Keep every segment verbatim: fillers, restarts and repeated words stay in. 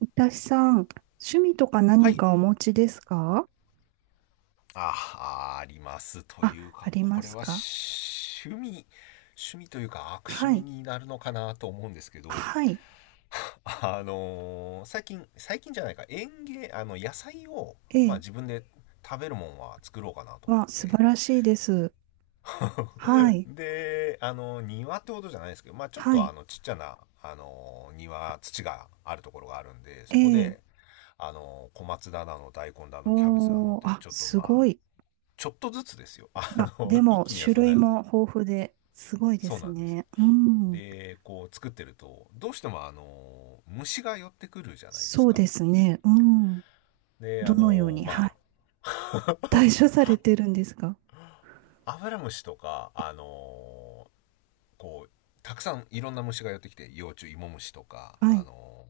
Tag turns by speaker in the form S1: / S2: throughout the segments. S1: いたしさん、趣味とか
S2: は
S1: 何
S2: い。
S1: かお持ちですか？
S2: あ、ありますと
S1: あ、
S2: いう
S1: あ
S2: か、
S1: り
S2: こ
S1: ま
S2: れ
S1: す
S2: は
S1: か？
S2: 趣味、趣味というか悪趣
S1: は
S2: 味
S1: い。
S2: になるのかなと思うんですけど、
S1: はい。
S2: あのー最近、最近じゃないか、園芸、あの、野菜を、
S1: え
S2: まあ
S1: え。
S2: 自分で食べるもんは作ろうかなと思っ
S1: わ、素
S2: て。
S1: 晴らしいです。は い。
S2: で、あの、庭ってことじゃないですけど、まあちょっ
S1: は
S2: とあ
S1: い。
S2: の、ちっちゃな、あの、庭、土があるところがあるんで、
S1: え
S2: そこ
S1: え。
S2: で、あの、小松菜だの、大根だの、キャベツだのっ
S1: おー、
S2: て、
S1: あ、
S2: ちょっと
S1: す
S2: まあ、
S1: ごい。
S2: ちょっとずつですよ。あ
S1: あ、で
S2: の、一
S1: も、
S2: 気には
S1: 種
S2: そん
S1: 類
S2: な、
S1: も豊富で、すごいで
S2: そう
S1: す
S2: なんです。
S1: ね。うん。
S2: で、こう作ってると、どうしてもあの、虫が寄ってくるじゃないです
S1: そう
S2: か。
S1: ですね。うん。
S2: で、あ
S1: どのよう
S2: の、
S1: に、はい。
S2: ま
S1: 対処されてるんですか？
S2: あ、アブラムシとか、あの、こう、たくさんいろんな虫が寄ってきて、幼虫、イモムシとか、
S1: は
S2: あ
S1: い。
S2: の、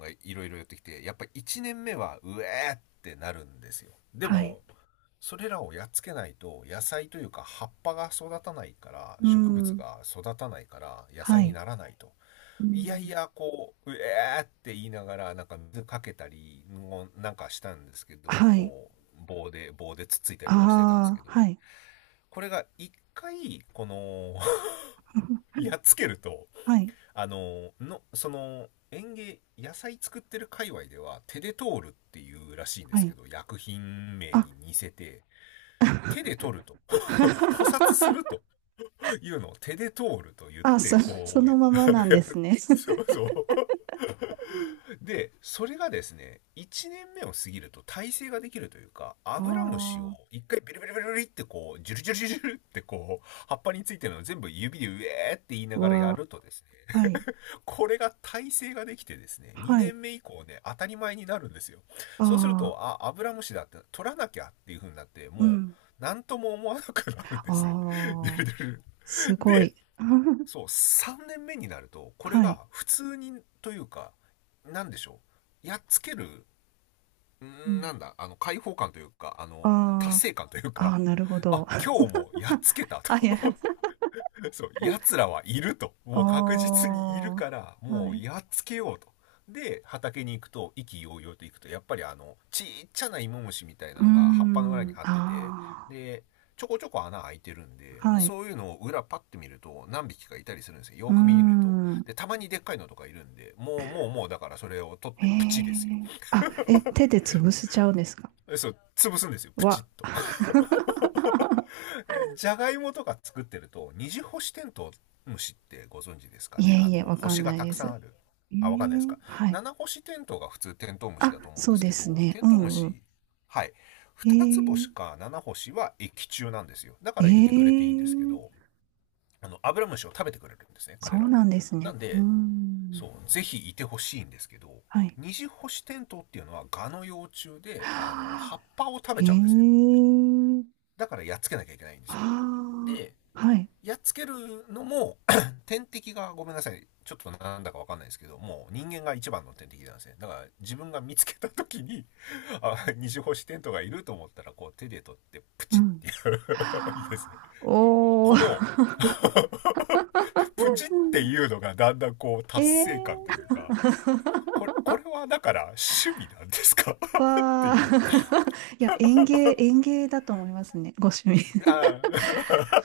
S2: がいろいろ寄ってきて、やっぱいちねんめは、うえーってなるんですよ。で
S1: はい。
S2: も、それらをやっつけないと野菜というか葉っぱが育たないから
S1: う
S2: 植物
S1: ん。
S2: が育たないから野
S1: は
S2: 菜に
S1: い。
S2: ならないと、
S1: う
S2: いやい
S1: ん。
S2: や、こう、うえーって言いながら、なんか水かけたり、もなんかしたんですけど、
S1: はい。
S2: こう、棒で、棒でつっついたりとかしてたんですけ
S1: あ
S2: ど、
S1: あ、はい。
S2: これが一回、この、やっつけると、
S1: はい。
S2: あの、の、その、園芸、野菜作ってる界隈では、手で通るっていうらしいんで
S1: は
S2: すけ
S1: い。
S2: ど、薬品名
S1: あ、
S2: に似せて、手で取ると、捕殺する というのを手で通ると言っ
S1: あ、
S2: て、
S1: そ、そ
S2: こう、や
S1: のままなんです
S2: る、
S1: ね。
S2: そ うそう。でそれがですね、いちねんめを過ぎると耐性ができるというか、アブラムシを
S1: あ
S2: 一回ビルビルビルリってこうジュルジュルジュルってこう葉っぱについてるのを全部指で「ウェー」って言い
S1: あ、
S2: ながらや
S1: は、
S2: るとです
S1: は
S2: ね、
S1: い、
S2: これが耐性ができてですね、
S1: は
S2: 2
S1: い、
S2: 年目以降ね当たり前になるんですよ。そうする
S1: ああ、
S2: と、あ、アブラムシだって取らなきゃっていう風になって、
S1: う
S2: もう
S1: ん、
S2: 何とも思わなくなるんですね。
S1: ああ、すご
S2: で、
S1: い。
S2: そう、さんねんめになると、これ
S1: はい、
S2: が普通にというか、なんでしょう。やっつける、
S1: う
S2: な
S1: ん、
S2: んだ、あの、解放感というか、あの、達
S1: あ
S2: 成感という
S1: あ、
S2: か、
S1: ああ、なるほ
S2: あ、
S1: ど。
S2: 今日もやっつ けた
S1: あ、いや、
S2: と。そう、奴らはいると。
S1: あ
S2: もう確実にいるから、
S1: あ、は
S2: もう
S1: い、
S2: やっつけようと。で、畑に行くと、意気揚々と行くと、やっぱりあの、ちっちゃな芋虫みたいな
S1: うー
S2: のが葉っぱの裏に
S1: ん、
S2: 張ってて、
S1: あ
S2: で、ちょこちょこ穴開いてるんで、
S1: あ、
S2: もう
S1: はい、
S2: そういうのを裏パッて見ると何匹かいたりするんですよ。
S1: う
S2: よ
S1: ー
S2: く見ると。
S1: ん、
S2: で、たまにでっかいのとかいるんで、もうもうもうだからそれを取っ
S1: へ
S2: てプチですよ。
S1: え、あ、え、手で潰せちゃうんですか？
S2: そう、潰すんですよ、プチッ
S1: は。
S2: と。じゃがいもとか作ってると、二次星テントウムシってご存知ですか
S1: い
S2: ね、
S1: え
S2: あ
S1: いえ、
S2: の
S1: わかん
S2: 星が
S1: ない
S2: た
S1: で
S2: くさん
S1: す。
S2: ある、
S1: え
S2: あ、わかんないです
S1: え。
S2: か。
S1: はい。
S2: 七星テントウが普通テントウムシ
S1: あ、
S2: だと思うん
S1: そ
S2: で
S1: う
S2: す
S1: で
S2: け
S1: す
S2: ど、
S1: ね。
S2: テ
S1: う
S2: ントウム
S1: んうん。
S2: シ、はい、二つ星
S1: え
S2: か七星は液中なんですよ。だか
S1: え
S2: らいてくれていいんですけ
S1: ええ、
S2: ど、あのアブラムシを食べてくれるんですね、
S1: そ
S2: 彼ら
S1: う
S2: は。
S1: なんです
S2: な
S1: ね。
S2: ん
S1: う
S2: で、
S1: ん。
S2: そう、ぜひいてほしいんですけど、
S1: はい。
S2: 二次星テントウっていうのはガの幼虫で、あの葉
S1: はあ。
S2: っぱを食べ
S1: え
S2: ちゃうんですね。
S1: え、
S2: だからやっつけなきゃいけないんで
S1: は
S2: すよ。で、
S1: あ、はい。
S2: やっつけるのも 天敵が、ごめんなさい、ちょっとなんだかわかんないですけど、もう人間が一番の天敵なんですね。だから自分が見つけた時に、 あ、二次星テントがいると思ったら、こう手で取ってプ
S1: う
S2: チっ
S1: ん。
S2: てやるんですね。
S1: はあお
S2: この、
S1: ー。
S2: プ チっていうのがだんだんこう
S1: え
S2: 達
S1: え、
S2: 成感というか、これ、これはだから趣味なんですか って
S1: わあ。
S2: いう。
S1: いや、園芸、園芸だと思いますね。ご趣味。
S2: あ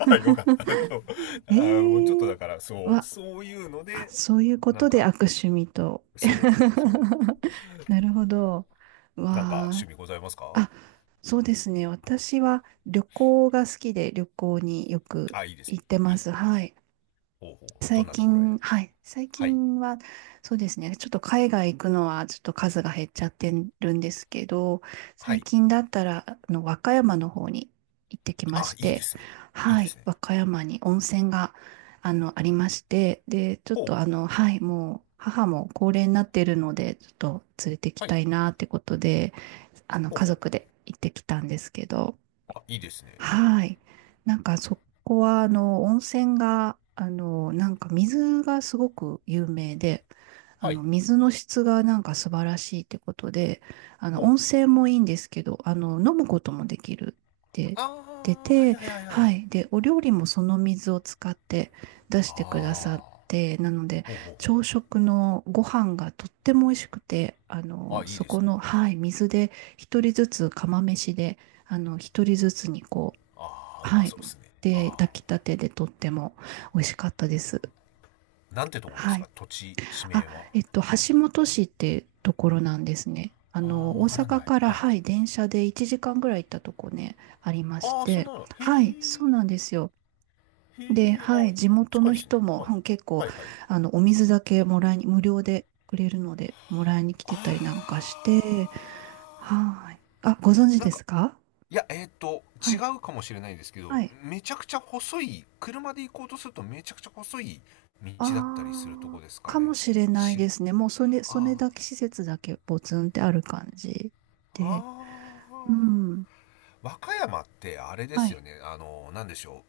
S2: あ よかった。そう、 ああ、もうちょっと
S1: ええ、
S2: だからそう、
S1: わ
S2: そういうの
S1: あ、
S2: で、
S1: そういうこ
S2: な
S1: と
S2: ん
S1: で
S2: か、
S1: 悪趣味と。
S2: そうそう。
S1: なるほど。
S2: なんか趣
S1: わあ。
S2: 味ございますか。
S1: あ、そうですね。私は旅行が好きで旅行によく
S2: あ、いいですね。
S1: 行って
S2: い
S1: ま
S2: い。
S1: す。はい。
S2: ほうほう。ど
S1: 最
S2: んなところへ。
S1: 近、はい。最
S2: はい。
S1: 近は、そうですね。ちょっと海外行くのは、ちょっと数が減っちゃってるんですけど、
S2: は
S1: 最
S2: い。
S1: 近だったら、あの、和歌山の方に行ってきま
S2: あ、
S1: し
S2: いいで
S1: て、
S2: すね。いい
S1: は
S2: で
S1: い。
S2: すね。
S1: 和歌山に温泉が、あの、ありまして、で、ちょっ
S2: ほう。
S1: と、あの、はい。もう、母も高齢になっているので、ちょっと連れてき
S2: はい。
S1: たいなってことで、あの、
S2: ほう
S1: 家
S2: ほう。
S1: 族で行ってきたんですけど、
S2: あ、いいですね。
S1: はい。なんかそこは、あの、温泉が、あの、なんか水がすごく有名で、あ
S2: はい。
S1: の、水の質がなんか素晴らしいってことで、あ
S2: ほ
S1: の、
S2: う。
S1: 温泉もいいんですけど、あの、飲むこともできるって
S2: あ
S1: 言っ
S2: あ、はい
S1: てて、
S2: はいはいはい。
S1: はい。で、お料理もその水を使って出してくださ
S2: ああ、
S1: って、なので、
S2: ほうほう
S1: 朝
S2: ほ
S1: 食のご飯がとっても美味しくて、あ
S2: う。
S1: の、
S2: あ、いい
S1: そ
S2: です
S1: こ
S2: ね。
S1: の、はい、水で一人ずつ釜飯で、あの、一人ずつにこう、
S2: ああ、う
S1: は
S2: ま
S1: い。
S2: そうですね。
S1: で、
S2: ああ、
S1: 炊きたてでとっても美味しかったです。
S2: なんてとこで
S1: は
S2: す
S1: い。
S2: か、土地、地名
S1: あ、
S2: は。
S1: えっと、橋本市ってところなんですね。あ
S2: あ
S1: の、
S2: あ、わ
S1: 大
S2: から
S1: 阪
S2: ない。
S1: から、
S2: はい。
S1: はい、電車でいちじかんぐらい行ったとこね、ありまし
S2: ああ、そん
S1: て。
S2: なの。へ
S1: はい、
S2: え。
S1: そうなんですよ。
S2: へ
S1: で、
S2: え。
S1: は
S2: あ、
S1: い、地元
S2: 近い
S1: の
S2: です
S1: 人
S2: ね。
S1: も、
S2: はい。
S1: うん結構、
S2: はいはい。
S1: あの、お水だけもらいに、無料でくれるので、もらいに来てたりなんか
S2: あ
S1: して、
S2: あ、
S1: はい。あ、ご存知
S2: なん
S1: で
S2: か、
S1: すか？
S2: いや、えっ、と、
S1: は
S2: 違
S1: い。
S2: うかもしれないですけど、
S1: はい。
S2: めちゃくちゃ細い、車で行こうとするとめちゃくちゃ細い道だったりすると
S1: あ
S2: こ
S1: あ、
S2: ですか
S1: かも
S2: ね。
S1: しれない
S2: ち、
S1: ですね。もうそれ、それ
S2: あ
S1: だけ施設だけポツンってある感じで。
S2: あ、あ
S1: う
S2: あ。
S1: ん。
S2: 和歌山ってあれで
S1: は
S2: すよ
S1: い。
S2: ね、あの、なんでしょ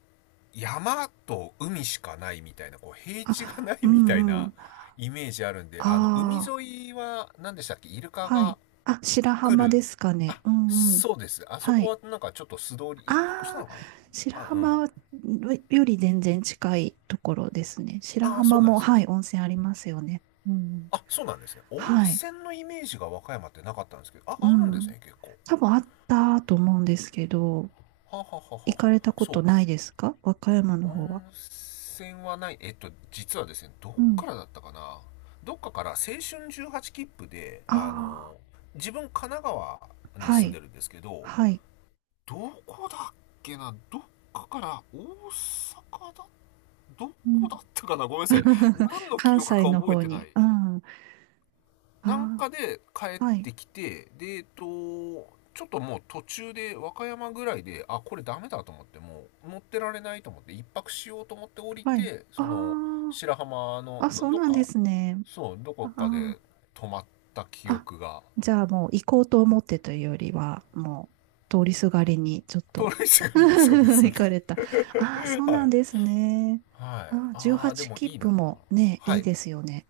S2: う。山と海しかないみたいな、こう、平地がな
S1: あ、う
S2: いみたい
S1: んう
S2: な
S1: ん。
S2: イメージあるんで、あの、海
S1: あ
S2: 沿いは、何でしたっけ、イル
S1: あ、
S2: カ
S1: はい。
S2: が
S1: あ、白
S2: 来
S1: 浜
S2: る。
S1: ですかね。
S2: あ、
S1: うんうん。
S2: そうです。あそ
S1: は
S2: こ
S1: い。
S2: はなんかちょっと素通り、一泊した
S1: ああ、
S2: のかな。
S1: 白
S2: あ、う
S1: 浜より全然近いところですね。
S2: ん。
S1: 白
S2: ああ、そ
S1: 浜
S2: うなんで
S1: も、
S2: すね。
S1: はい、温泉ありますよね。うん。
S2: あ、そうなんですね。温
S1: はい。
S2: 泉のイメージが和歌山ってなかったんですけど、あ、
S1: う
S2: あるんです
S1: ん。
S2: ね、結構。
S1: 多分あったと思うんですけど、
S2: はははは
S1: 行
S2: は
S1: かれたこと
S2: そ
S1: ないですか？和歌山
S2: う。
S1: の
S2: 温
S1: 方は。
S2: 泉はない。えっと、実はですね、どっ
S1: うん。
S2: からだったかな。どっかから青春じゅうはち切符で、あの、
S1: あ
S2: 自分神奈川
S1: あ、
S2: に
S1: は
S2: 住んで
S1: い、
S2: るんですけど、
S1: はい。
S2: どこだっけな、どっかから大阪だ、ど
S1: う
S2: こ
S1: ん。
S2: だったかな、ごめんなさい。何の記
S1: 関
S2: 憶
S1: 西
S2: か
S1: の
S2: 覚え
S1: 方
S2: てな
S1: に。
S2: い。
S1: うん。あ
S2: なん
S1: あ、
S2: かで帰っ
S1: はい、
S2: てきて、で、えっと、ちょっともう途中で和歌山ぐらいで、あ、これダメだと思って、もう乗ってられないと思って、一泊しようと思って降り
S1: はい。
S2: て、その
S1: あ
S2: 白浜
S1: あ、
S2: の
S1: あ、
S2: ど、
S1: そう
S2: どっ
S1: なんで
S2: か、
S1: すね。
S2: そう、どこ
S1: あ
S2: か
S1: あ、
S2: で泊まった記
S1: あ、
S2: 憶が、
S1: じゃあもう行こうと思ってというよりは、もう通りすがりにちょっ
S2: 盗
S1: と
S2: 塁者 がいいそうです。
S1: 行かれた。ああ、そ う
S2: はいは
S1: なん
S2: い。
S1: ですね。ああ、
S2: あー、で
S1: じゅうはち
S2: も
S1: 切
S2: いい
S1: 符
S2: な。
S1: もね、
S2: は
S1: いい
S2: い、
S1: ですよね。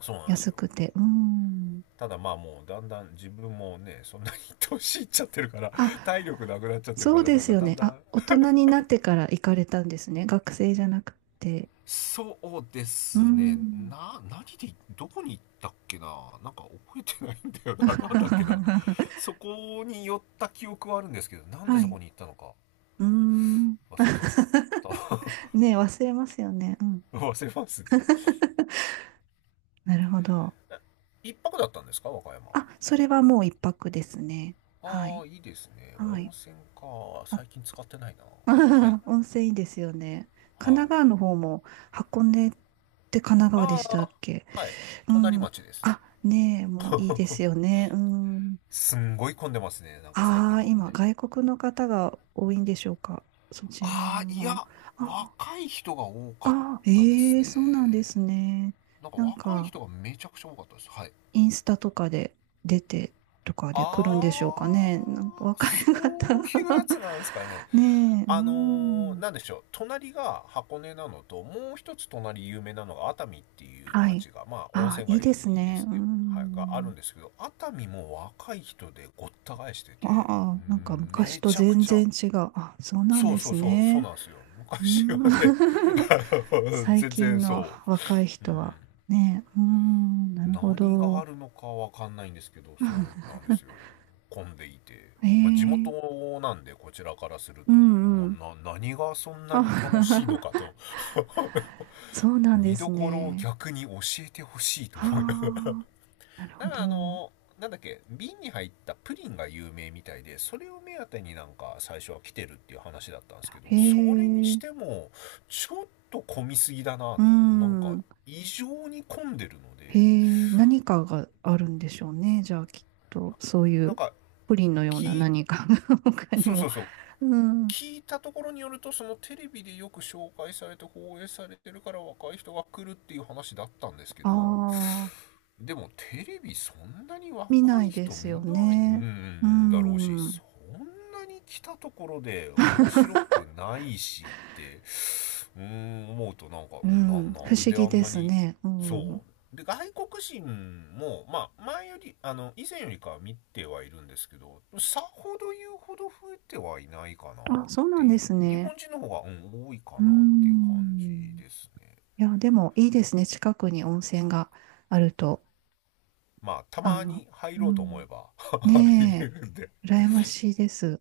S2: そうなんです
S1: 安
S2: よ。
S1: くて。うん。
S2: ただまあ、もうだんだん自分もね、そんなに 年いっちゃってるから、体力なくなっちゃってる
S1: そ
S2: か
S1: う
S2: ら、
S1: で
S2: なん
S1: す
S2: か
S1: よ
S2: だん
S1: ね。
S2: だ
S1: あ、
S2: ん、
S1: 大人になってから行かれたんですね。学生じゃなくて。
S2: そうで
S1: うー
S2: すね。
S1: ん。
S2: な、何で、どこに行ったっけな。なんか覚えてないんだよな。なんだっけな。そこに寄った記憶はあるんですけど、なんで
S1: は
S2: そ
S1: い。
S2: こに行ったのか
S1: うーん。
S2: 忘れちゃっ た。
S1: ねえ、忘れますよね。うん。
S2: 忘れますね。
S1: なるほど。
S2: 一泊だったんですか、和歌山は。
S1: あ、それはもう一泊ですね。は
S2: あ
S1: い。
S2: あ、いいですね。
S1: は
S2: 温
S1: い。
S2: 泉か。
S1: あ、
S2: 最近使ってないな。はい。
S1: 温泉いいですよね。神
S2: は
S1: 奈川の
S2: い。
S1: 方も箱根って神奈川で
S2: あ
S1: したっ
S2: あ、
S1: け？
S2: はい。
S1: う
S2: 隣
S1: ん。
S2: 町です。
S1: あ、ねえ、もういいですよね。うん。
S2: すんごい混んでますね。なんか最
S1: あ
S2: 近
S1: あ、
S2: 箱
S1: 今、
S2: 根。
S1: 外国の方が多いんでしょうか。そちら
S2: ああ、い
S1: も。
S2: や、
S1: あ
S2: 若い人が多かっ
S1: あ、
S2: たです
S1: ええ
S2: ね。
S1: そうなんですね。
S2: なんか
S1: なん
S2: 若い
S1: か、
S2: 人がめちゃくちゃ多かったです。はい。
S1: インスタとかで出てとかで来るんでしょうか
S2: あ
S1: ね。
S2: ー、
S1: なんか若い
S2: そ
S1: 方
S2: ういうやつなんですかね。
S1: ねえ、う
S2: あのー、
S1: ん。
S2: なんでしょう。隣が箱根なのと、もう一つ隣有名なのが熱海っていう
S1: はい。
S2: 町が、まあ温
S1: ああ、
S2: 泉
S1: いい
S2: 街
S1: です
S2: で
S1: ね。
S2: す
S1: う
S2: ね。はい、があ
S1: ん。
S2: るんですけど、熱海も若い人でごった返してて、
S1: ああ、なんか
S2: うん
S1: 昔
S2: め
S1: と
S2: ちゃく
S1: 全
S2: ちゃ、
S1: 然違う。あ、そうなん
S2: そ
S1: で
S2: うそ
S1: す
S2: うそう、そう
S1: ね。
S2: なんですよ。
S1: うー
S2: 昔は
S1: ん
S2: ね、あの
S1: 最
S2: 全
S1: 近
S2: 然
S1: の
S2: そ
S1: 若い
S2: う。う
S1: 人
S2: ん、
S1: はね、うーん、なるほ
S2: 何が
S1: ど。
S2: あるのかわかんないんですけど、そう なんですよ。混んでいて。
S1: え
S2: まあ、地元
S1: え。
S2: なんで、こちらからする
S1: う
S2: と、
S1: んう
S2: も
S1: ん。
S2: う、な、何がそんなに楽し
S1: あ
S2: いのかと、
S1: そうなんで
S2: 見
S1: す
S2: どころを
S1: ね。
S2: 逆に教えてほしいと
S1: は
S2: 思います。
S1: あ、なる
S2: な
S1: ほ
S2: んからあ
S1: ど。
S2: の、なんだっけ、瓶に入ったプリンが有名みたいで、それを目当てになんか最初は来てるっていう話だったんですけ
S1: へ
S2: ど、それにし
S1: え、
S2: ても、ちょっと混みすぎだな
S1: う
S2: と。なんか、
S1: ん。
S2: 異常に混んでるの
S1: へ
S2: で、
S1: え、何かがあるんでしょうね。じゃあきっと、そうい
S2: なん
S1: う
S2: か、
S1: プリンのような
S2: 聞い、
S1: 何かが 他に
S2: そうそ
S1: も。
S2: うそう、
S1: うん。
S2: 聞いたところによると、そのテレビでよく紹介されて放映されてるから若い人が来るっていう話だったんですけ
S1: あ
S2: ど、
S1: あ、
S2: でもテレビそんなに
S1: 見
S2: 若
S1: ない
S2: い
S1: で
S2: 人
S1: すよ
S2: 見ない
S1: ね。う
S2: んだろうし、
S1: ん。
S2: そんなに来たところで面白くないしって、うーん、思うと、なんか、う
S1: う
S2: ん、
S1: ん、
S2: な、
S1: 不
S2: なん
S1: 思
S2: で
S1: 議
S2: あん
S1: で
S2: な
S1: す
S2: に、
S1: ね。う
S2: そ
S1: ん。
S2: うで外国人もまあ前より、あの以前よりかは見てはいるんですけど、さほど言うほど増えてはいないかなっ
S1: あ、そうな
S2: て
S1: ん
S2: い
S1: で
S2: う、
S1: す
S2: 日本
S1: ね。
S2: 人の方が、うん、多いか
S1: う
S2: なっていう感じ
S1: ん。
S2: ですね。
S1: いや、でもいいですね。近くに温泉があると。
S2: まあた
S1: あ
S2: ま
S1: の、
S2: に入
S1: う
S2: ろうと思え
S1: ん。
S2: ば 入れ
S1: ね
S2: るんで
S1: え、羨ましいです。